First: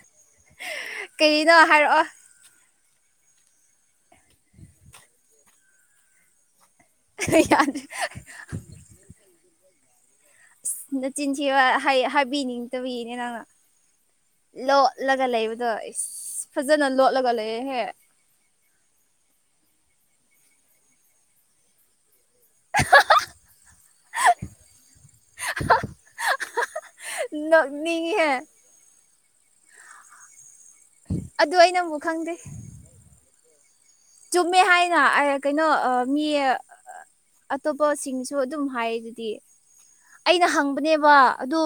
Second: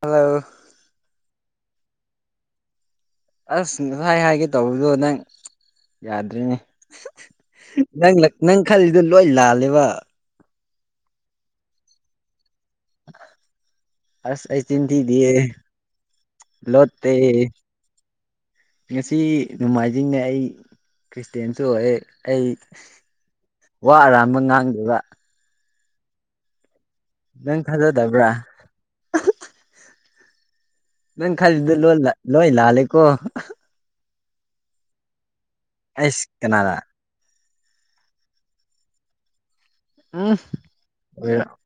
hello ꯀꯩꯅꯣ ꯍꯥꯏꯔꯛꯑꯣ ꯑꯁ ꯉꯁꯥꯏ ꯍꯥꯏꯒꯦ ꯇꯧꯕꯗꯣ ꯅꯪ ꯌꯥꯗ꯭ꯔꯤꯅꯦ ꯌꯥꯗ꯭ꯔꯦ ꯅ ꯅꯪ ꯈꯜꯂꯤꯗꫭ ꯂꯣꯏ ꯂꯥꯜꯂꯦꯕ ꯅꯆꯤꯟꯁꯤ ꯍꯥꯏꯕꯤꯅꯤꯡꯗꯕꯅꯦ ꯅꯪꯅ ꯑꯁ ꯑꯩ ꯆꯤꯟ ꯂꯣꯠꯂꯒ ꯊꯤꯗꯤꯌꯦ ꯂꯩꯕꯗꯣ ꯏꯁ ꯐꯖꯅ ꯂꯣꯠꯇꯦ ꯂꯣꯠꯂꯒ ꯂꯩꯌ‌ꯦꯍꯦ ꯉꯁꯤ ꯅꯣꯡꯃꯥꯏꯖꯤꯡꯅꯦ ꯑꯩ ꯈ꯭ꯔꯤꯁꯇꯌꯥꯦꯟꯁꯨ ꯑꯣꯏꯦ ꯑꯩ ꯋꯥ ꯑꯔꯥꯟꯕ ꯉꯥꯡꯗꯕ ꯅꯪ ꯅꯣꯛꯅꯤꯡꯉꯤꯍꯦ ꯊꯖꯗꯕ꯭ꯔꯥ ꯅꯪ ꯑꯗꯨ ꯑꯩ ꯈꯜꯂꯤꯗ ꯅꯪꯕꯨ ꯂꯣꯏ ꯈꯪꯗꯦ ꯂꯣꯏ ꯂꯥꯟꯂꯦꯀꯣ ꯆꯨꯝꯃꯦ ꯍꯥꯏꯅ ꯀꯩꯅꯣ ꯑꯩꯁ ꯃꯤ ꯀꯅꯥꯔ ꯑꯇꯣꯞꯄꯁꯤꯡꯁꯨ ꯑꯗꯨꯝ ꯍꯥꯏ ꯑꯗꯨꯗꯤ ꯎꯝ ꯑꯩꯅ ꯍꯪꯕꯅꯦꯕ ꯑꯣꯏꯔ ꯑꯗꯨ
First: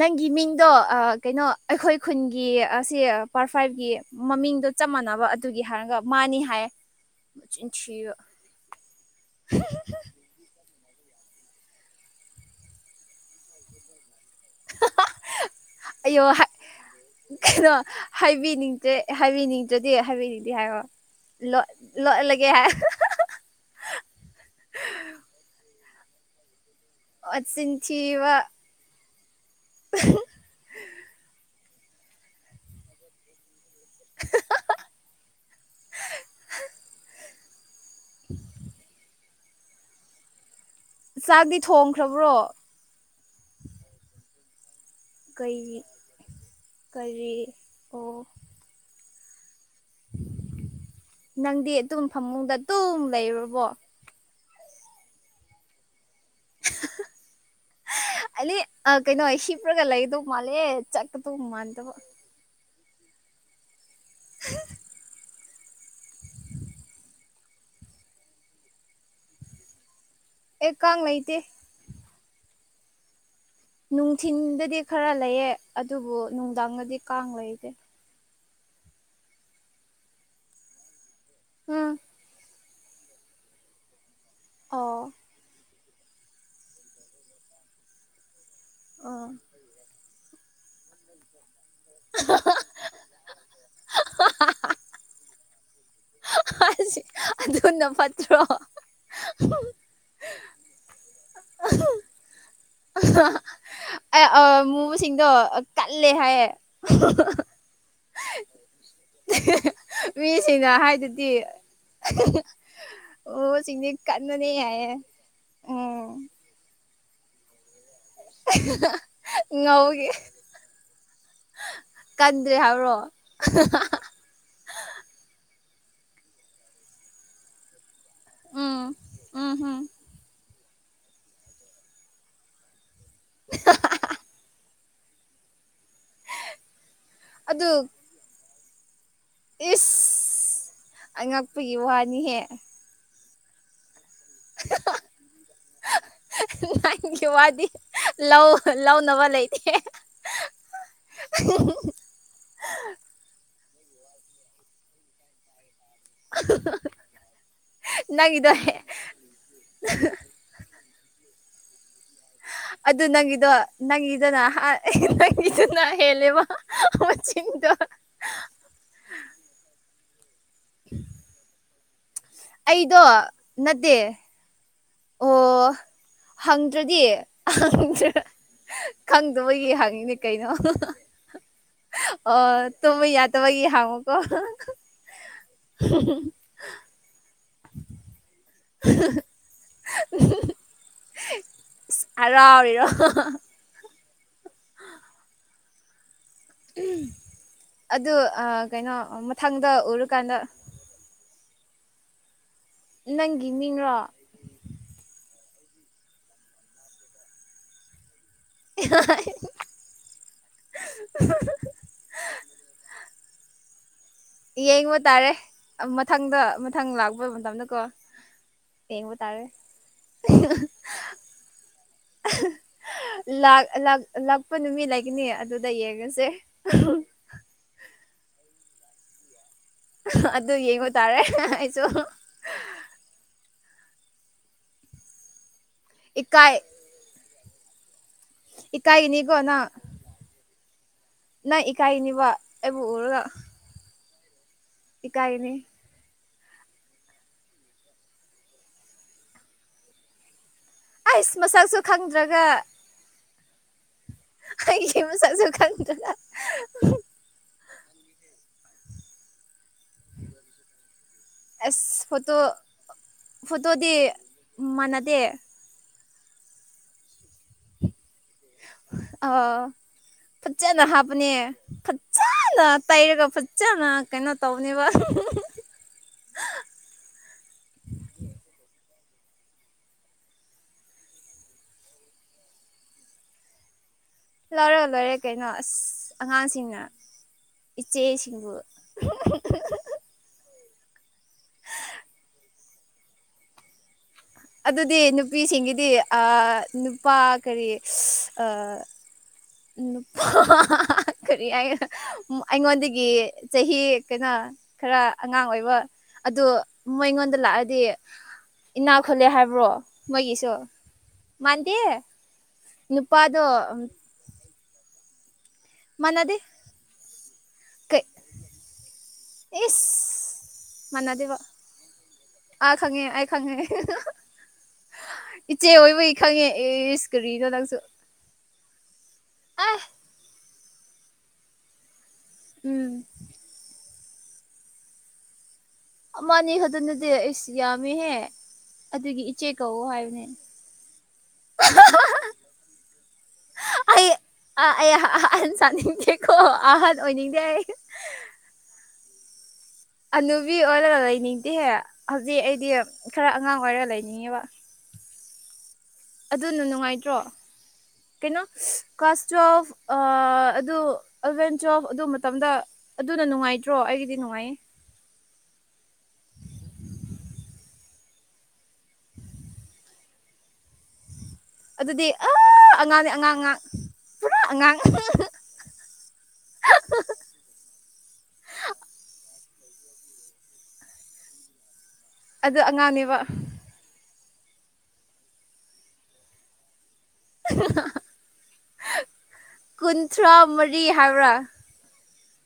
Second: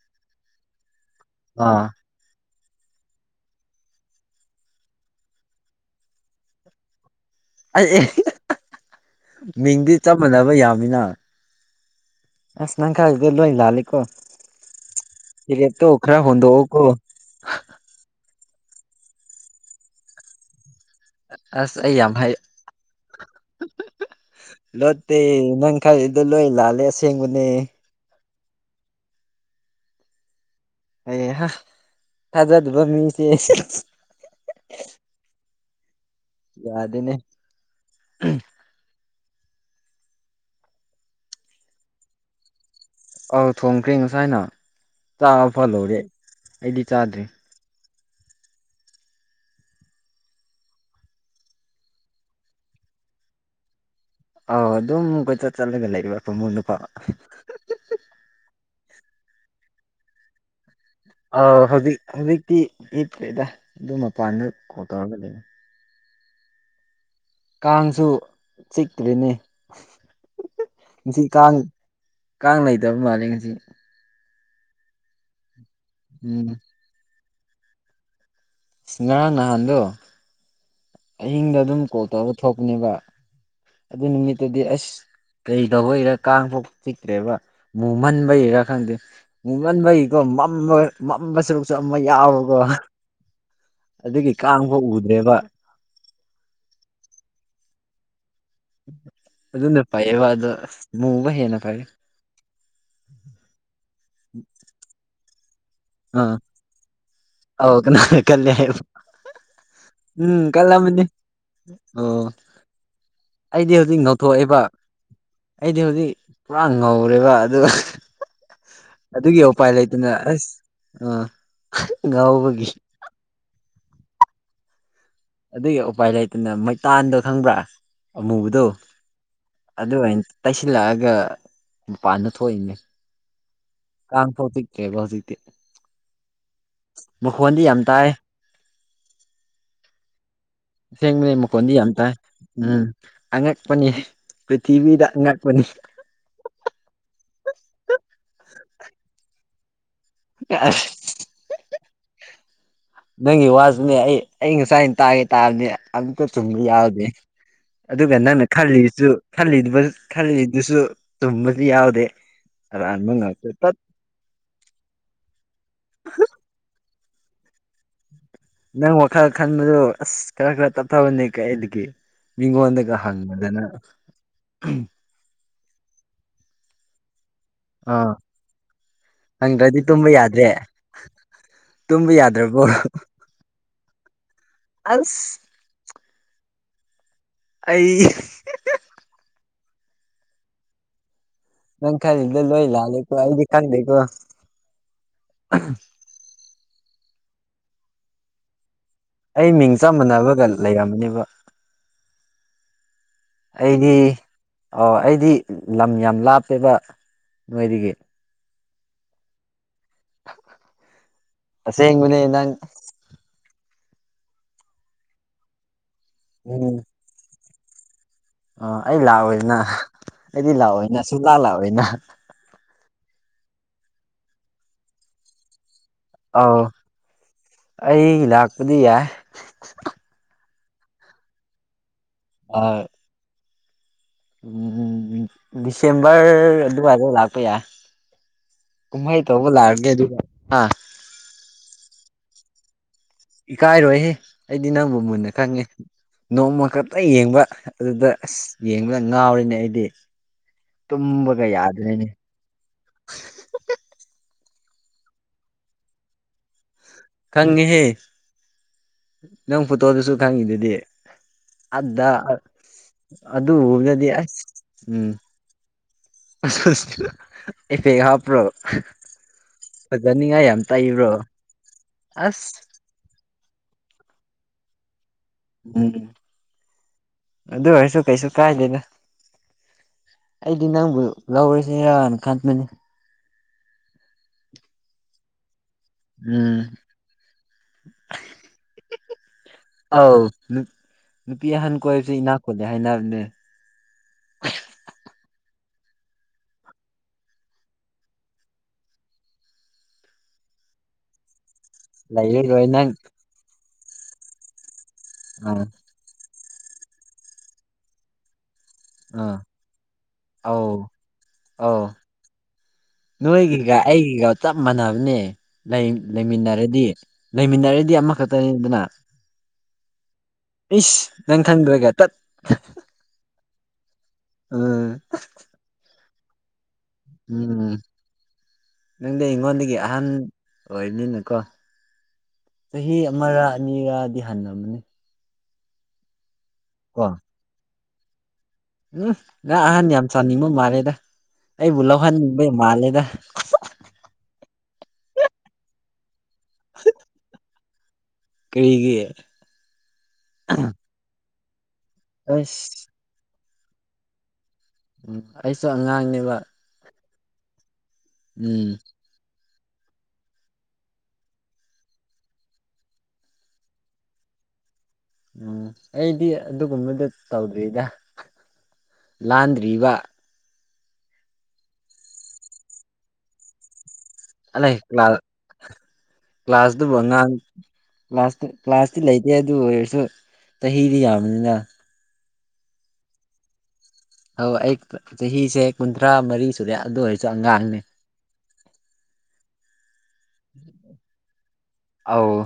ꯅꯪꯒꯤ ꯃꯤꯡꯗꯣ ꯀꯩꯅꯣ ꯑꯥ ꯑꯩꯈꯣꯏ ꯈꯨꯟꯒꯤ ꯀꯤ ꯑꯁꯤ ꯄꯥꯔꯠ ꯐꯥꯏꯚꯀꯤ ꯃꯃꯤꯡꯗꯣ ꯆꯞ ꯃꯥꯟꯅꯕ ꯑꯗꯨꯒꯤ ꯍꯥꯏꯔꯒ ꯃꯥꯅꯤ ꯍꯥꯏ ꯁꯤ ꯑꯩ [unintelligible] ꯃꯤꯡꯗꯤ ꯆꯞ ꯃꯥꯟꯅꯕ ꯌꯥꯝꯃꯤꯅ ꯑꯁ ꯅꯪ ꯈꯜꯂꯤꯗꫭ ꯂꫭꯏ ꯂꯥꯟꯂꯤꯀꫭ ꯐꯤꯔ‌ꯦꯞ ꯇꯣ ꯑꯌꯣ ꯈꯔ ꯍꯣꯡꯗꫭꯛꯎꯀꯣ ꯃꯤꯡꯁ‌ꯦ ꯍꯥꯏꯕꯤꯅꯤꯡꯗ꯭ꯔꯗꯤ ꯍꯥꯏꯕꯤꯅꯤꯡꯗꯦ ꯍꯥꯏꯔꯣ ꯂꯣꯠ ꯑꯁ ꯑꯩ ꯌꯥꯝ ꯂꯣꯠꯂꯒꯦ ꯂꫭꯠꯇ‌ꯦ ꯅꯪ ꯈꯟꯂꯤꯗꫭ ꯂꯣꯏ ꯂꯥꯜꯂꯦ ꯑꯁꯦꯡꯕꯅꯦ ꯅꯆꯤꯟ ꯊꯤꯕ ꯎ [unintelligible] ꯍꯩꯍꯥ ꯊꯥꯖꯗꯕ ꯃꯤꯁꯦ [inaudible] ꯌꯥꯗꯅꯦ ꯎꯝ ꯆꯥꯛꯗꯤ ꯊꯣꯡꯈ꯭ꯔꯕ꯭ꯔꯣ ꯑꯧ ꯊꯣꯡꯈ꯭ꯔꯦ ꯉꯁꯥꯏꯅ ꯆꯥꯕ ꯀꯔꯤ ꯐꯜꯍꯧꯔꯦ ꯑꯩꯗꯤ ꯆꯥꯗ꯭ꯔꯤ ꯀꯔꯤ ꯑꯣ ꯅꯪꯗꯤ ꯑꯗꯨꯨꯝ ꯐꯃꯨꯡꯗ ꯑꯗꯨꯨꯝ ꯂꯩꯔꯕꯣ ꯑꯥꯎ ꯑꯗꯨꯝ ꯀꯣꯏꯆꯠ ꯆꯠꯂꯒ ꯂꯩꯕ ꯐꯥꯃꯨꯡꯗ ꯀꫭ ꯑꯥ ꯀꯩꯅꯣ ꯍꯤꯞꯄ꯭ꯔꯒ ꯂꯩꯗꯧ ꯃꯥꯜꯂꯦ ꯆꯠꯀꯗꯧ ꯑꯥ ꯃꯥꯟꯗꯕ ꯍꯧꯖꯤꯛ ꯍꯧꯖꯤꯛꯇꯤ ꯍꯤꯞꯇꯔꯗ ꯑꯗꯨꯝ ꯃꯄꯥꯟꯗ ꯀꯣꯜ ꯇꯧꯔꯒ ꯂꯩ ꯀꯥꯡꯁꯨ ꯆꯤꯛꯇ꯭ꯔꯤꯅꯤ ꯑꯦ ꯀꯥꯪ ꯉꯩꯇꯦ ꯀꯥꯡ ꯂꯩꯇꯕ ꯃꯥꯜꯂꯦ ꯉꯁꯤ ꯅꯨꯡꯊꯤꯤꯟꯗꯗꯤ ꯈꯔ ꯂꯩꯌꯦꯦ ꯑꯗꯨꯕꯨ ꯎꯝ ꯅꯨꯡꯗꯥꯡꯗꯗꯤ ꯀꯥꯡ ꯂꯩꯇꯦ ꯁꯤ ꯉꯔꯥꯡ ꯅꯍꯥꯟꯗ ꯑꯍꯤꯡꯗ ꯑꯗꯨꯝ ꯎꯝ ꯀꯣꯜ ꯇꯧꯔꯒ ꯊꯣꯛꯄꯅꯦꯕ ꯑꯗꯨ ꯅꯨꯃꯤꯠꯇꯗꯤ ꯑꯁ ꯑꯣ ꯀꯔꯤ ꯇꯕꯩꯔꯥ ꯀꯥꯡ ꯐꯥꯎ ꯆꯤꯛꯇ꯭ꯔꯦꯕ ꯃꯨꯃꯟꯕꯩꯔꯥ ꯈꯪꯗꯦ ꯑꯣ ꯃꯨꯃꯟꯕꯩꯀꯣ ꯃꯝꯕ ꯁꯔꯨꯛꯁꯨ ꯑꯃꯝꯕ ꯌꯥꯎꯕꯀꯣ ꯑꯗꯨꯗꯒꯤ ꯀꯥꯡ ꯐꯥꯎ ꯎꯗ꯭ꯔꯦꯕ ꯑꯗꯨꯗ ꯑꯗꯨꯅ ꯐꯩꯦꯕꯗ ꯃꯨꯕ ꯍꯦꯟꯅ ꯐꯩꯦ ꯑ ꯃ ꯁꯤꯁꯤꯡꯗꯣ ꯀꯜꯂ ꯑꯥ ꯍꯥꯏꯌꯦ ꯑꯧ ꯀꯅꯥꯅ ꯀꯜꯂꯦ ꯍꯥꯏꯕ ꯎꯝ ꯃꯤꯁꯤꯡꯅ ꯀꯜꯂꯝꯃꯅꯤ ꯍꯥꯏꯗꯨꯗꯤ ꯑꯣ ꯑꯣ ꯑꯩꯗꯤ ꯁꯤꯁꯤꯡꯅꯤ ꯍꯧꯖꯤꯛ ꯀꯅꯤ ꯉꯧꯊꯣꯛꯑꯦꯕ ꯍꯥꯏꯌꯦ ꯎꯝ ꯉꯧꯔꯤꯕ ꯑꯗꯨꯒ ꯑꯗꯨꯒꯤ ꯎꯄꯥꯏ ꯉꯧꯒꯤ ꯂꯩꯗꯅ ꯑꯁ ꯑꯥ ꯀꯟꯗ꯭ꯔꯦ ꯉꯥꯎꯕꯒꯤ ꯍꯥꯏꯕ꯭ꯔꯣ ꯑꯗꯨꯒꯤ ꯎꯄꯥꯏ ꯂꯩꯇꯅ ꯃꯩꯇꯥꯟꯗꯣ ꯈꯪꯕ꯭ꯔꯥ ꯑꯃꯨꯕꯗꯣ ꯎꯝ ꯎꯝ ꯍꯝ ꯑꯗꯨꯅ ꯇꯩꯁꯤꯜꯂꯛꯑꯒ ꯃꯄꯥꯟꯗ ꯊꯣꯛꯏꯅꯦ ꯀꯥꯡ ꯐꯥꯎ ꯄꯤꯛꯇ꯭ꯔꯦꯕ ꯍꯧꯖꯤꯛꯇꯤ ꯃꯈꯣꯟꯗꯤ ꯌꯥꯝ ꯑꯗꯨ ꯇꯥꯏ ꯏꯁ ꯁꯦꯡꯕꯅꯦ ꯃꯈꯣꯟꯗꯤ ꯑꯉꯛꯄꯒꯤ ꯌꯥꯝ ꯇꯥꯏ ꯋꯥꯅꯤꯍꯦ ꯎꯝ ꯑꯉꯛꯄꯅꯤ ꯄ꯭ꯔꯤꯊꯤꯕꯤꯗ ꯑꯉꯛꯄꯅꯤ ꯅꯪꯒꯤ ꯋꯥꯗꯤ ꯂꯧ ꯂꯧꯅꯕ ꯂꯩꯇꯦ ꯑꯁ ꯅꯪꯒꯤ ꯋꯥꯁꯤꯅꯦ ꯑꯩ ꯑꯩ ꯉꯁꯥꯏ ꯑꯩꯅ ꯇꯥꯒꯦ ꯇꯥꯕꯗꯤ ꯑꯛꯇ ꯆꯨꯝꯕ ꯌꯥꯎꯔꯗꯤꯦ ꯑꯗꯨꯒ ꯅꯪꯅ ꯅꯪꯒꯤꯗꯣ ꯈꯜꯂꯤꯁꯨ ꯈꯜꯂꯤ ꯈꯜꯂꯤꯗꯨꯁꯨ ꯇꯨꯝꯕꯁꯨ ꯌꯥꯎꯗꯦ ꯑꯗꯨ ꯑꯔꯥꯟꯕ ꯉꯥꯛꯇ ꯅꯪꯒꯤꯗꯣ ꯇꯠ ꯅꯪꯒꯤꯗꯅ ꯅꯪꯒꯤꯗꯨꯅ ꯍꯦꯜꯂꯦꯕ ꯍ ꯆꯤꯟꯗ ꯅꯪ ꯋꯥꯈꯜ ꯈꯟꯕꯗꯨ ꯑꯁ ꯈꯔ ꯈꯔ ꯇꯞꯊꯕꯅꯦ ꯀꯗꯒꯤ ꯃꯤꯣꯟꯗꯒ ꯑꯩꯗꯣ ꯍꯪ ꯃꯗꯅ ꯅꯠꯇꯦ ꯑꯣ ꯍꯪꯗ꯭ꯔꯗꯤꯪꯗ꯭ꯔꯦ ꯑꯥ ꯈꯪꯗꯕꯒꯤ ꯍꯪꯗ꯭ꯔꯗꯤ ꯇꯨꯝꯕ ꯍꯪꯉꯤꯅꯦ ꯀꯩꯅꯣ ꯌꯥꯗ꯭ꯔꯦ ꯇꯨꯝꯕ ꯑ ꯌꯥꯗ꯭ꯔꯕꯣ ꯇ ꯃ ꯌꯥ ꯇꯃꯛꯒꯤꯍꯉꯨ ꯀ ꯑꯁ ꯑꯩ [unintelligible] [inaudible] ꯅꯪ ꯈꯥꯏ ꯏꯗ ꯂꯣ ꯏꯂ ꯍꯔꯥꯎꯔꯤꯔꯣ ꯍꯥꯏꯦꯣꯗꯤ ꯀꯥꯟꯗꯣ ꯑꯗꯨꯗ ꯑ ꯑꯩ ꯃꯤꯡ ꯆꯞ ꯃꯥꯟꯅꯕꯒ ꯂꯩꯔꯝꯃꯅꯦꯕ ꯅꯪꯒꯤ ꯑꯩꯗꯤ ꯃꯤꯡꯔꯣ ꯑꯣ ꯑꯩꯗꯤ ꯂꯝ ꯌꯥꯝ ꯂꯥꯞꯄꯦꯕ ꯅꯣꯏꯗꯒꯤ ꯍ [unintelligible] [inaudible] ꯁꯦꯡꯕꯅꯦ ꯅꯪ ꯌꯦꯡꯕ ꯇꯥꯔꯦ ꯃꯊꯪꯗ ꯎꯝ ꯃꯊꯪ ꯂꯥꯛꯄ ꯃꯇꯝꯗꯀꯣ ꯑ ꯑꯩ ꯌꯦꯡꯕ ꯇꯥꯔꯦ ꯂꯥꯛꯑꯣꯏꯅ ꯑꯩꯗꯤ ꯂꯥꯛꯑꯣꯏꯅ ꯁꯨꯂꯥ ꯂꯥꯛꯑꯣꯅ ꯂꯥꯛꯄ ꯅꯨꯃꯤꯠ ꯂꯩꯒꯅꯤ ꯑꯗꯨ ꯗꯏꯌꯦꯒꯁꯦ ꯑꯧ ꯑꯗꯨ ꯑꯗꯨ ꯑꯗꯨ ꯌꯦꯡꯉ ꯇꯥꯔꯦ ꯑꯩꯁꯨ ꯑ [unintelligible] [inaudible] ꯎꯝ ꯗꯤꯁꯦꯝꯕꯔ ꯏꯀꯥꯏ ꯑꯗꯨꯋꯥꯏꯗ ꯂꯥꯛꯄ ꯌꯥꯏ ꯀꯃꯥꯏ ꯏꯀꯥꯏꯒꯅꯤꯀꯣ ꯇꯕꯨ ꯅꯪ ꯂꯒꯦ ꯑꯗꯨ ꯅꯪ ꯏꯀꯥꯏꯅꯤꯕ ꯏꯀꯥꯏꯔꯣꯏꯍꯦ ꯑꯩꯗꯤ ꯅꯪꯕꯨ ꯃꯨꯟꯅ ꯏꯀꯥꯏꯒꯅꯤ ꯈꯪꯉꯦ ꯅꯣꯡꯃ ꯈꯛꯇ ꯌꯦꯡꯕ ꯑꯗꯨꯗ ꯑꯁ ꯌꯦꯡꯕꯗ ꯉꯥꯎꯔꯤꯅꯦ ꯑꯩꯗꯤ ꯑꯩꯁ ꯇꯨꯃꯒ ꯃꯁꯛꯁꯨ ꯌꯥꯗ꯭ꯔꯦꯅꯦ ꯈꯪꯗ꯭ꯔꯒ ꯑꯩ ꯃ ꯆꯁꯨ ꯈꯥꯟꯗꯗ ꯈꯪꯉꯦꯍꯦ ꯅꯪ ꯐꯣꯇꯣꯗꯨꯁꯨ ꯈꯪꯉꯤꯗꯨꯗꯤ ꯑꯁ ꯑꯗ ꯐꯣꯇꯣ ꯐꯣꯇꯣꯗꯤ ꯑꯗꯨꯕꯗꯗꯤ ꯑꯁ ꯎꯝ ꯃꯥꯟꯅꯗꯦ ꯐꯦ ꯍꯥꯞ ꯭ꯔꯣ ꯑꯥ ꯐꯖꯅꯤꯡꯉꯥꯏ ꯌꯥꯝ ꯇꯩꯕ꯭ꯔꯣ ꯑꯁ ꯐꯅ ꯇꯩꯔꯒ ꯐꯖꯅ ꯀꯩꯅꯣ ꯇꯧꯅꯦꯕ ꯎꯝ ꯑꯗꯨ ꯑꯣꯏꯔꯁꯨ ꯀꯩꯁꯨ ꯀꯥꯏꯗꯅ ꯑꯩꯗꯤ ꯅꯪꯕꯨ ꯂꯧꯔꯤꯁꯤꯦ ꯏꯔꯅ ꯈꯥꯟꯕꯅꯤ ꯂꯔ ꯂꯔꯦ ꯀꯩꯩꯅ ꯑꯁ ꯎꯝ ꯑꯉꯥꯡꯁꯤꯡꯅ ꯏꯆꯦꯁꯤꯡꯕꯨ ꯑꯧ ꯅꯨꯄꯤ ꯑꯍꯟ ꯀꯣꯏꯕꯁꯦ ꯏꯅꯥꯛ ꯈꯨꯜꯂꯦ ꯍꯥꯏꯅꯔꯅꯦ ꯑꯗꯨꯗꯤ ꯅꯨꯄꯤꯁꯤꯡꯒꯤꯗꯤ ꯅꯨꯄꯥ ꯀꯔꯤ ꯅꯨꯄꯥ ꯀꯔꯤ ꯂꯩꯔꯔꯣꯏ ꯅꯪ ꯑꯩꯉꯣꯟꯗꯒꯤ ꯆꯍꯤ ꯀꯩꯅꯣ ꯈꯔ ꯑꯉꯥꯡ ꯑꯥ ꯑꯣꯏꯕ ꯑꯗꯨ ꯃꯣꯏꯉꯣꯟꯗ ꯂꯥꯛꯑꯗꯤ ꯏꯅꯥꯛ ꯈꯨꯜꯂꯦ ꯑꯥ ꯍꯥꯏꯕ꯭ꯔꯣ ꯃꯣꯏꯒꯤꯁꯨ ꯃꯥꯟꯗꯦ ꯅ ꯅꯨꯄꯥꯗꯣ ꯑꯩꯒꯒ ꯑꯩꯒꯤꯒ ꯆꯞ ꯃꯥꯟꯅꯕꯅꯦ ꯃꯥꯟꯅꯗꯦ ꯂꯩꯃꯤꯟꯅꯔꯗꯤ ꯂꯩꯃꯤꯟꯅꯔꯗꯤ ꯀꯩ ꯑꯃꯈꯛꯇꯅꯤꯗꯅ ꯏꯁ ꯏꯁ ꯃꯥꯟꯅꯗꯤꯦꯕ ꯅꯪ ꯈꯪꯗ꯭ꯔꯒ ꯇꯠ ꯑ ꯈꯪꯉꯦ ꯑꯩ ꯈꯉꯦ ꯑ ꯏꯆꯦ ꯑꯣꯏꯕꯒꯤ ꯈꯪꯉꯦ ꯏꯁ ꯀꯔꯤꯅꯣ ꯎꯝ ꯅꯪꯁꯨ ꯅꯪꯗꯤ ꯏꯉꯣꯟꯗꯗꯒꯤ ꯑꯦ ꯑꯍꯟ ꯑꯣꯏꯣꯏꯅꯤꯅꯀꯣ ꯎꯝ ꯆꯍꯤ ꯑꯃꯔ ꯑꯅꯤꯔꯗꯤ ꯍꯟꯅꯕꯅꯦ ꯃꯥꯥꯟꯅꯤ ꯈꯗꯅꯗꯤ ꯑꯩꯁ ꯌꯥꯝꯃꯦꯍꯦ ꯑꯗꯨꯒꯤ ꯏꯆꯦ ꯎꯝ ꯀꯧꯋꯣ ꯑꯍꯟ ꯌꯥꯝ ꯍꯥꯏꯕꯅꯦ ꯆꯥꯅꯤꯡꯕ ꯃꯥꯜꯂꯦꯗ ꯑꯩ ꯕꯨꯂ ꯈꯥꯟ ꯃꯥ ꯂꯩꯗ ꯑꯩ ꯑꯩ ꯑꯍꯟ ꯆꯥꯅꯤꯡꯒꯦꯀꯣ ꯑꯍꯟ ꯑꯣꯏꯅꯤꯡꯗꯦ ꯑꯩ ꯀꯔꯤꯔꯤꯒꯤ ꯑꯅꯨꯕꯤ ꯑꯣꯏꯔꯒ ꯂꯩꯅꯤꯡꯗꯦꯍꯦ ꯍꯧꯖꯤꯛ ꯑꯩꯗꯤ ꯑꯁ ꯈꯔ ꯑꯉꯥꯡ ꯑꯣꯏꯔꯒ ꯂꯩꯅꯤꯡꯉꯦꯕ ꯎꯝ ꯑꯩꯁꯨ ꯑꯉꯥꯡꯅꯦꯕ ꯅꯠꯇ꯭ꯔꯣ ꯀꯩꯅꯣ ꯎꯝ ꯀꯥꯁꯇ ꯑꯣꯐ ꯑꯗꯨ ꯑꯦꯂꯚꯦꯟ ꯇꯨꯋꯦꯜꯐ ꯑꯗꯨ ꯃꯇꯝꯗ ꯑꯗꯨꯅ ꯅꯨꯡꯉꯥꯏꯇ꯭ꯔꯣ ꯑꯩꯒꯤꯗꯤ ꯅꯨꯡꯉꯥꯏꯌꯦ ꯎꯝ ꯑꯩꯗꯤ ꯑꯗꯨꯒꯨꯝꯕꯗ ꯇꯧꯗ꯭ꯔꯤꯗ ꯂꯥꯟꯗ꯭ꯔꯤꯕ ꯑꯗꯨꯗꯤ ꯑ ꯑꯉꯥꯡꯅꯦ ꯑꯉꯥꯡ ꯑꯉꯥꯡ ꯄꯨꯔꯥ ꯑꯂ ꯑꯉꯥꯡ ꯂ ꯀ꯭ꯂꯥꯁꯇ ꯉꯥꯟ ꯀ꯭ꯂꯥꯁꯇ ꯀ꯭ꯂꯥꯁꯇꯤ ꯂꯩꯇꯦ ꯑꯗꯨ ꯑꯗꯨ ꯑꯣꯏꯔꯁꯨ ꯆꯍꯤꯗꯤ ꯌꯥꯝꯕꯅꯤꯅ ꯑꯗꯨ ꯑꯉꯥꯡꯅꯦꯕ ꯍ ꯑꯩ ꯆꯍꯤꯁꯦ ꯀꯨꯟꯊ꯭ꯔꯥ ꯃꯔꯤ ꯁꯨꯔꯦ ꯑꯗꯨ ꯑꯣꯏꯔꯁꯨ ꯑꯉꯥꯡꯅꯦ ꯀꯨꯟꯊ꯭ꯔꯥ ꯃꯔꯤ ꯍꯥꯏꯕ꯭ꯔꯥ ꯑꯧ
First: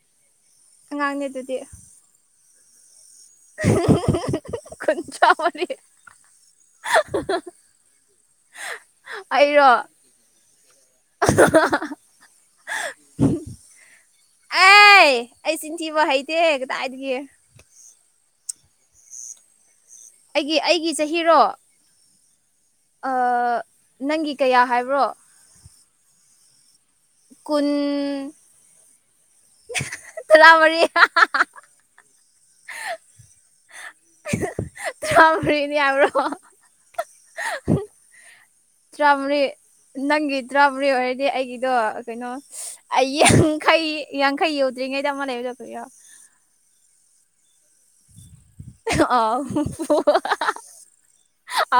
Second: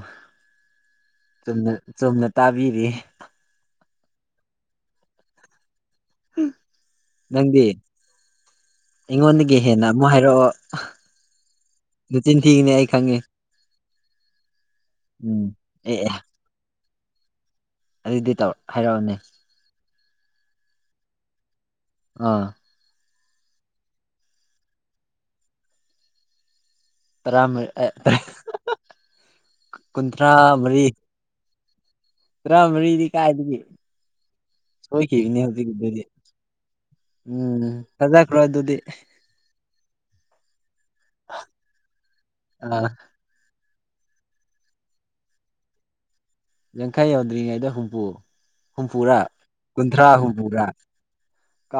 ꯑꯉꯥꯡꯅꯦ ꯆ ꯑꯗꯨꯗꯤ ꯆꯨꯝꯅ ꯇꯥꯕꯤꯔꯤ ꯀ ꯆ ꯑꯃꯅꯤꯅꯤ ꯅꯗꯤ ꯑꯩꯉꯣꯟꯗꯒꯤ ꯑꯩꯔꯣ ꯍꯦꯟꯅ ꯑꯃꯨꯛ ꯍꯥꯏꯔꯛꯑꯣ ꯇꯤꯟ ꯊꯤꯅꯤ ꯑꯩ ꯈꯪꯉꯤ ꯑꯦ ꯑꯩ ꯑꯦ ꯆꯤꯟꯊꯤꯕ ꯑꯦ ꯍꯩꯇꯦ ꯀꯗꯥꯏꯒꯦ ꯑꯗꯨꯗꯤ ꯇꯧ ꯍꯥꯏꯔꯛꯑꯅꯤ ꯑꯩꯒꯤ ꯑꯩꯒꯤ ꯆꯍꯤꯔꯣ ꯑꯥ ꯅꯪꯒꯤ ꯀꯌꯥ ꯍꯥꯏꯕ꯭ꯔꯣ ꯀꯨꯟ ꯇꯔꯥꯔꯤ ꯀꯨꯟꯊ꯭ꯔꯥ ꯇꯔꯥꯃꯔꯤ ꯃꯔꯤ ꯇꯔꯥ ꯃꯔꯤꯗꯤ ꯀꯥꯏꯗꯒꯤ ꯁꯣꯏꯈꯤꯕꯅꯦ ꯇꯔꯥꯃꯔꯤꯅꯤ ꯍꯧꯖꯤꯛꯗꯤ ꯍꯥꯏꯕ꯭ꯔꯣ ꯎꯝ ꯁꯖ ꯀ ꯔꯣꯏ ꯑꯗꯨ ꯇꯔꯥꯃꯔꯤ ꯅꯪꯒꯤ ꯇꯔꯥꯃꯔꯤ ꯑꯣꯏꯔꯗꯤ ꯑꯩꯒꯤꯗꯣ ꯀꯩꯅꯣ ꯑꯥ ꯑꯩꯒꯤ ꯌꯥꯡꯈꯩ ꯌꯥꯡꯈꯩ ꯌꯧꯗ꯭ꯔꯤꯉꯩꯗ ꯑꯃ ꯂꯩꯕꯗꯗꯔꯣ ꯇꯪꯈꯥꯏ ꯌꯧꯗ꯭ꯔꯤꯉꯩꯗ ꯍꯨꯝꯐꯨ ꯍꯨꯝꯐꯨꯔꯥ ꯑꯥ ꯍꯨꯝꯐꯨ ꯀꯨꯟꯊ꯭ꯔꯥ ꯍꯨꯝꯐꯨꯔꯥ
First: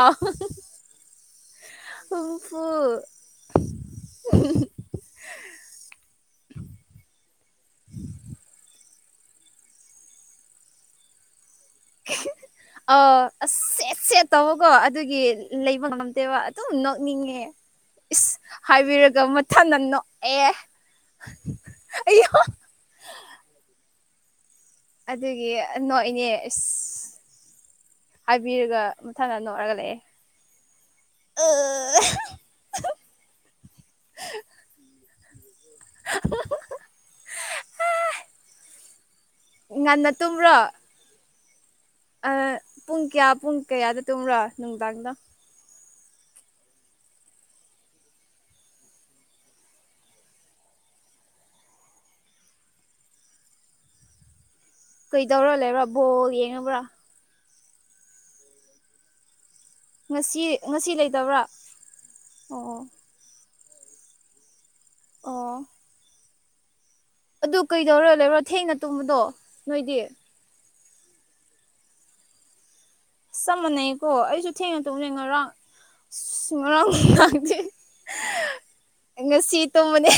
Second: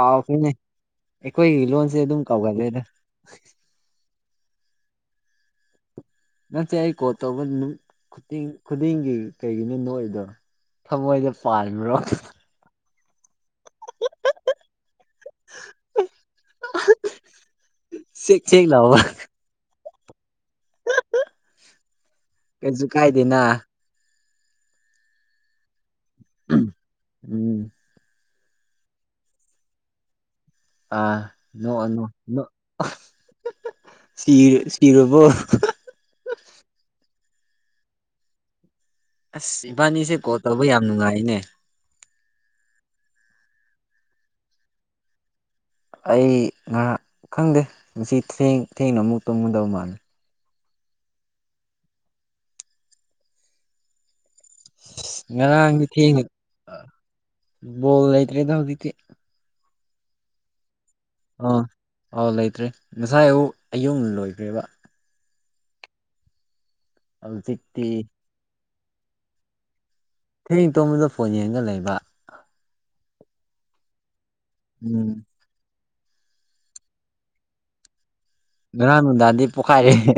ꯑꯥ ꯑꯩꯈꯣꯏꯒꯤ ꯂꯣꯟꯁꯦ ꯑꯗꯨꯝ ꯀꯥꯎꯒꯂꯦꯗ ꯎ ꯅꯁꯦ ꯑꯩ ꯀꯣ ꯇꯧꯕ ꯈꯨꯗꯤꯡꯒꯤ ꯀꯩꯒꯤꯅꯣ ꯅꯣꯏꯗꯣ ꯊꯃꯣꯏꯁꯦ ꯄꯥꯟꯕꯥ꯭ꯔꯣ ꯑꯥ ꯑꯁ ꯁꯦꯠ ꯁꯦꯠ ꯇꯧꯀꯣ ꯑꯗꯨꯒꯤ ꯂꯩꯕ ꯉꯝꯗꯦꯕ ꯑꯗꯨꯝ ꯅꯣꯛꯅꯤꯡꯉꯦ ꯏꯁ ꯁꯦꯛ ꯁꯦꯛ ꯍꯥꯏꯕꯤꯔꯒ ꯃꯊꯥ ꯅꯟꯅꯣ ꯑꯩ ꯀꯩ ꯆꯖꯨꯀꯥꯏꯗꯅꯥ ꯑꯗꯨꯒꯤ ꯅꯣꯏ ꯏꯅꯦ ꯏꯁ ꯎꯝ ꯍꯥꯏꯕꯤꯔꯒ ꯃꯊꯪꯗ ꯅꯣꯛꯔꯒ ꯂꯛꯑꯦ ꯑꯥ ꯅ ꯁꯤꯔ ꯁꯤꯔꯕꯨ ꯑꯁ ꯉꯟꯅ ꯏꯕꯥꯅꯤꯁꯦ ꯀꯣꯜ ꯇꯨꯝꯕ꯭ꯔꯣ ꯇꯧꯕ ꯌꯥꯝ ꯅꯨꯡꯉꯥꯏꯅꯦ ꯄꯨꯡ ꯀꯌꯥ ꯄꯨꯡ ꯀꯌꯥꯗ ꯇꯨꯝꯕ꯭ꯔꯣ ꯅꯨꯡꯗꯥꯡꯗ ꯑꯩ ꯉꯥꯏꯍꯥꯛ ꯈꯪꯗꯦ ꯉꯁꯤ ꯊꯦꯡ ꯊꯦꯡꯅ ꯑꯃꯨꯛ ꯇꯨꯝꯒꯨꯗꯕ ꯃꯥꯜꯂꯤ ꯀꯩꯗꯧꯔ ꯉꯔꯥꯡꯗꯤ ꯂꯩꯕ꯭ꯔꯥ ꯊꯦꯡꯅ ꯕꯣꯜ ꯌꯦꯡꯉꯕ꯭ꯔꯥ ꯕꯣꯜ ꯂꯩꯇ꯭ꯔꯦ ꯊꯧꯗꯤꯗꯤ ꯃꯁꯤꯁꯤ ꯑꯥ ꯑꯥꯎ ꯂꯩꯇ꯭ꯔꯦ ꯑꯣ ꯉꯁꯥꯏ ꯑꯨꯛ ꯑꯌꯨꯛ ꯂꯣꯏꯈ꯭ꯔꯦꯕ ꯑꯣ ꯑꯗꯨ ꯍꯧꯖꯤꯛꯇꯤ ꯀꯩꯗꯧꯔꯣ ꯂꯩꯔꯣ ꯊꯦꯡꯅ ꯇꯨꯝꯕꯗꯣ ꯅꯣꯏꯗꯤ ꯆꯅꯤꯡ ꯇꯣꯝꯕꯗ ꯐꯣꯟ ꯌꯦꯡꯒ ꯂꯩꯕ ꯆꯞ ꯃꯥꯟꯅꯩꯀꯣ ꯑꯩꯁꯨ ꯊꯦꯡꯅ ꯎꯝ ꯇꯧꯅꯦꯩ ꯉꯔꯥꯡ ꯑ ꯉꯔꯥꯡ ꯉꯗꯦ ꯉꯔꯥꯡ ꯅꯨꯡꯗꯥꯡꯗꯤ ꯉꯁꯤ ꯇꯣ ꯄꯣꯛꯈꯥꯏꯔꯦ ꯃꯅꯦ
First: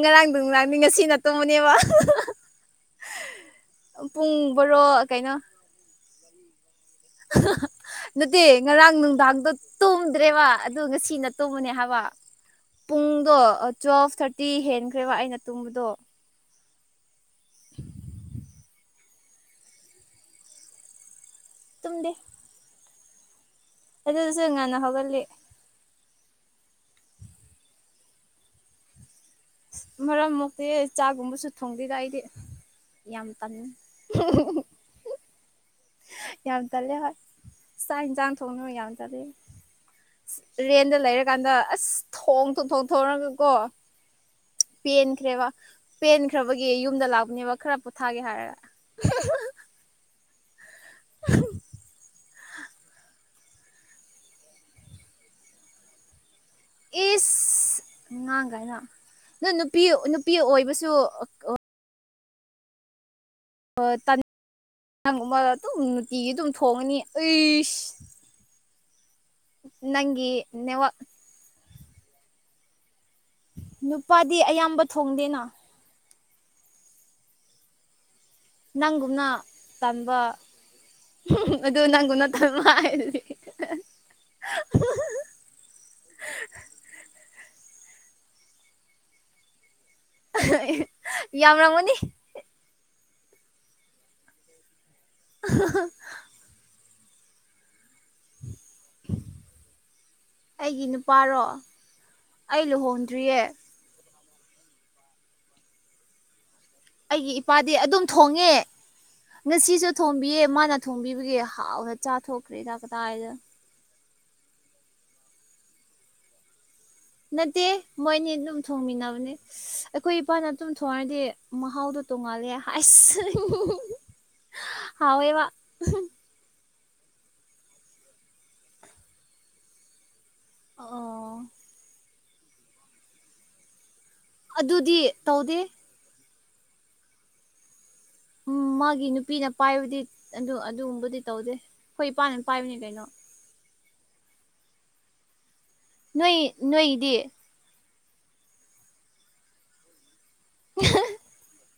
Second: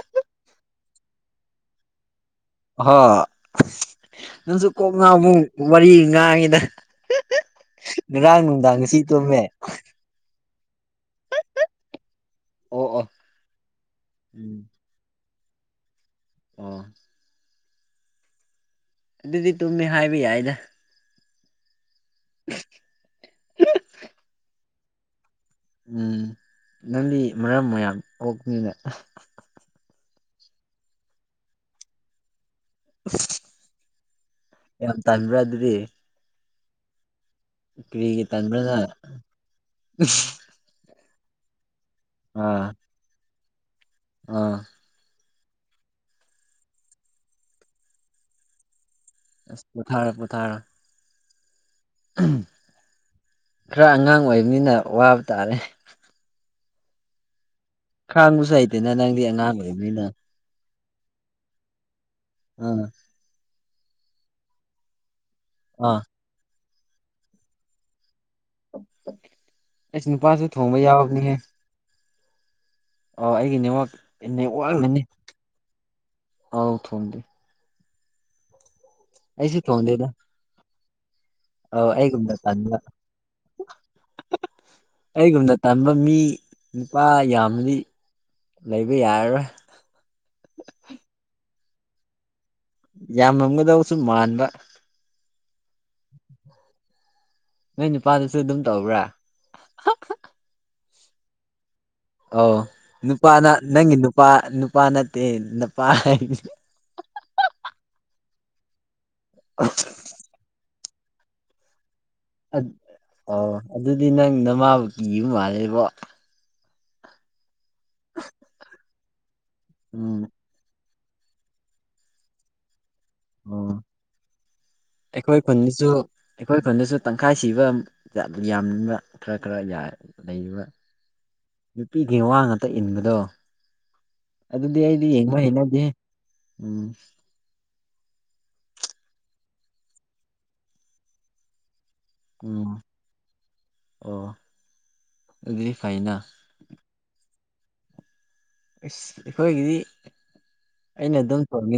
ꯉꯔꯥꯡꯗ ꯉꯔꯥꯡꯗꯤ ꯉꯁꯤ ꯅꯠꯇꯣꯕꯅꯦꯕ ꯍ ꯅꯪꯁꯨ ꯀꯣꯛꯅ ꯕꯣꯔꯣ ꯀꯩꯅꯣ ꯑꯃꯨꯛ ꯋꯥꯔꯤ ꯉꯥꯡꯉꯤꯗ [inaudible] ꯅꯠꯇꯦ ꯅꯨꯡꯗꯥꯡ ꯉꯔꯥꯡ ꯉꯁꯤ ꯇꯨꯝꯃꯦ ꯅꯨꯡꯗꯥꯡꯗꯣ ꯇꯣꯗ꯭ꯔꯦꯕ ꯑꯗ ꯉꯁꯤꯅ ꯇꯣꯕꯅꯦ ꯍꯥꯏꯕ ꯑꯣ ꯑꯣ ꯄꯨꯡꯗꯣ ꯇ꯭ꯋꯦꯜꯐ ꯊꯥꯔꯇꯤ ꯍꯦꯟꯈ꯭ꯔꯦꯕ ꯑꯩꯅ ꯇꯨꯝꯕꯗꯣ ꯑ ꯑꯗꯨꯗꯤ ꯇꯨꯝꯃꯦ ꯍꯥꯏꯕ ꯌꯥꯏꯗ ꯇꯨꯡꯗꯦ ꯍ ꯑꯗꯨꯁꯨ ꯉꯥꯟ ꯍꯒꯜꯂꯤ ꯎꯝ ꯅꯪꯗꯤ ꯃꯔꯝ ꯃꯌꯥꯝ ꯀꯣꯛꯄꯅꯤꯅ ꯃꯔꯛ ꯃꯛꯇꯤ ꯆꯥꯒꯨꯝꯕꯁꯨ ꯊꯣꯡꯗꯗ ꯑꯩꯗꯤ ꯌꯥꯝ ꯇꯅꯤ ꯌꯥꯝ ꯇꯟꯕ꯭ꯔꯥ ꯑꯗꯨꯗꯤ ꯌꯥꯝ ꯇꯠꯂ ꯍꯣꯏ ꯆꯥꯛ ꯀꯔꯤꯒꯤ ꯌꯦꯟꯁꯥꯡ ꯊꯣꯡꯅ ꯇꯟꯕ꯭ꯔꯥꯅ ꯌꯥꯝ ꯇꯂ ꯔꯦꯟꯗ ꯂꯩꯔ ꯀꯥꯟꯗ ꯑꯁ ꯊꯣꯡ ꯊ ꯑꯥ ꯊꯣꯛ ꯊꯣꯡꯔꯒꯀꯣ ꯑꯥ ꯄꯦꯟꯈ꯭ꯔꯦꯕ ꯄꯦꯟꯈ꯭ꯔꯕꯒꯤ ꯌꯨꯝꯗ ꯂꯥꯛꯄꯅꯦꯕ ꯈꯔ ꯄꯣꯊꯥꯒꯦ ꯍꯥꯏꯔꯒ ꯄꯊꯥꯔ ꯄꯊꯥꯔ [unintelligible] [inaudible] ꯈꯔ ꯑꯉꯥꯡ ꯑꯣꯏꯕ ꯃꯤꯅ ꯋꯥꯕ ꯇꯥꯔꯦ ꯑꯦꯁ ꯉꯥꯡ ꯈꯥꯡꯕꯁꯨ ꯀꯥꯏꯅ ꯍꯩꯇꯦꯅ ꯅꯪꯗꯤ ꯑꯗꯨ ꯑꯉꯥꯡ ꯅꯨꯄꯤ ꯑꯣꯏꯕꯅꯤꯅ ꯅꯨꯄꯤ ꯑꯣꯏꯕꯁꯨ ꯁꯣ ꯑꯝ ꯑꯃ ꯑꯗꯨꯝ ꯑꯥ ꯅꯨꯡꯇꯤꯒꯤ ꯑꯗꯨꯝ ꯊꯣꯡꯉꯅꯤ ꯑꯩꯁ ꯑꯩꯁ ꯅꯪꯒꯤ ꯅꯨꯄꯥꯁꯨ ꯊꯣꯡꯕ ꯅꯦꯠꯋꯥꯛ ꯌꯥꯎꯕꯅꯤꯍ ꯑꯥꯎ ꯑꯩꯒꯤ ꯅꯦꯠꯋꯥꯛ ꯅꯨꯄꯥꯗꯤ ꯑꯌꯥꯝꯕ ꯅꯋꯥꯛꯅꯤ ꯊꯣꯡꯗꯦꯅ ꯑꯥꯎ ꯊꯣꯟꯗꯦ ꯅꯪꯒꯨꯝꯅ ꯇꯝꯕ ꯑ ꯑꯩꯒꯨꯝꯗ ꯊ ꯍꯥꯏꯔꯗꯤ ꯑꯩꯒꯨꯝꯗ ꯇꯝꯕ ꯃꯤ ꯅꯨꯄꯥ ꯌꯥꯝꯃꯗꯤ ꯂꯩꯕ ꯌꯥꯔꯣꯏ ꯌ ꯑꯃꯔ ꯃꯅꯤ ꯌꯥꯝꯃꯝꯒꯗꯕꯁꯨ ꯃꯥꯟꯕ [unintelligible] [inaudible] ꯅꯣꯏ ꯅꯨꯄꯥꯗꯨꯁꯨ ꯑꯗꯨꯝ ꯇꯧꯕ꯭ꯔꯥ ꯔꯣ ꯑ ꯅꯨꯄꯥꯅ ꯅꯪꯒꯤ ꯅꯨꯄꯥ ꯅꯨꯄꯥ ꯅꯠꯇꯦ ꯅꯨꯄꯥ ꯍꯥꯏ ꯑꯩꯒꯤ ꯏꯄꯥꯗꯤ ꯑꯗꯨꯝ ꯊꯣꯡꯉꯦ ꯉꯁꯤꯁꯨ ꯊꯣꯡꯕꯤꯌꯦ ꯃꯥꯅ ꯊꯣꯡꯕꯤꯕꯒꯤꯦ ꯍꯥꯎꯗ ꯆꯥꯊꯣꯛꯈ꯭ꯔꯦ ꯇꯥꯛ ꯀꯗꯥ ꯍꯥꯏꯗ ꯑꯣ ꯑꯗꯨꯗꯤ ꯅꯪ ꯅꯃꯥꯕꯨ ꯀꯤꯒꯨꯝ ꯃꯥꯜꯂꯦꯕꯣ ꯅꯠꯇꯦ ꯃꯣꯏꯅꯤ ꯑꯗꯨꯝ ꯊꯣꯡꯃꯤꯟꯅꯕꯅꯦ ꯑꯩꯈꯣꯏ ꯎꯝ ꯏꯄꯥꯅ ꯑꯗꯨꯝ ꯊꯅꯗꯤ ꯃꯍꯥꯎꯗꯣ ꯇꯣꯡꯉꯥꯜꯂꯦ ꯑꯁ ꯑꯣ ꯑꯩꯈꯣꯏ ꯍꯥꯎꯋꯦꯕ ꯈꯨꯟꯗꯁꯨ ꯑꯩꯈꯣꯏ ꯈꯨꯟꯗꯁꯨ ꯇꯪꯈꯥꯏ ꯁꯤꯕ ꯌꯥꯝꯅꯤꯡꯕ ꯈꯔ ꯈꯔ ꯌꯥꯔ ꯂꯩꯔꯤꯕ ꯑꯣ ꯅꯨꯄꯤꯒꯤ ꯋꯥ ꯉꯥꯛꯇ ꯏꯟꯕꯗꯣ ꯑꯗꯨꯗꯤ ꯑꯩꯗꯤ ꯌꯦꯡꯕ ꯍꯩꯅꯗꯦ ꯎꯝ ꯎꯝ ꯃꯥꯒꯤ ꯅꯨꯄꯤꯅ ꯄꯥꯏꯕꯗꯤ ꯑꯗꯨꯒꯨꯝꯕꯗꯤ ꯇꯧꯗꯦ ꯍꯣꯏ ꯏꯄꯥꯥꯟꯅꯤ ꯎꯝ ꯄꯥꯏꯕꯅꯤ ꯀꯩꯅꯣ ꯑꯣ ꯑꯗꯨꯗꯤ ꯐꯩꯅ ꯅꯣꯏ ꯅꯣꯏꯗꯤ ꯑꯁ ꯑꯩꯈꯣꯏꯒꯤꯗꯤ ꯑꯩꯅ ꯑꯗꯨꯝ ꯇꯣꯡꯉ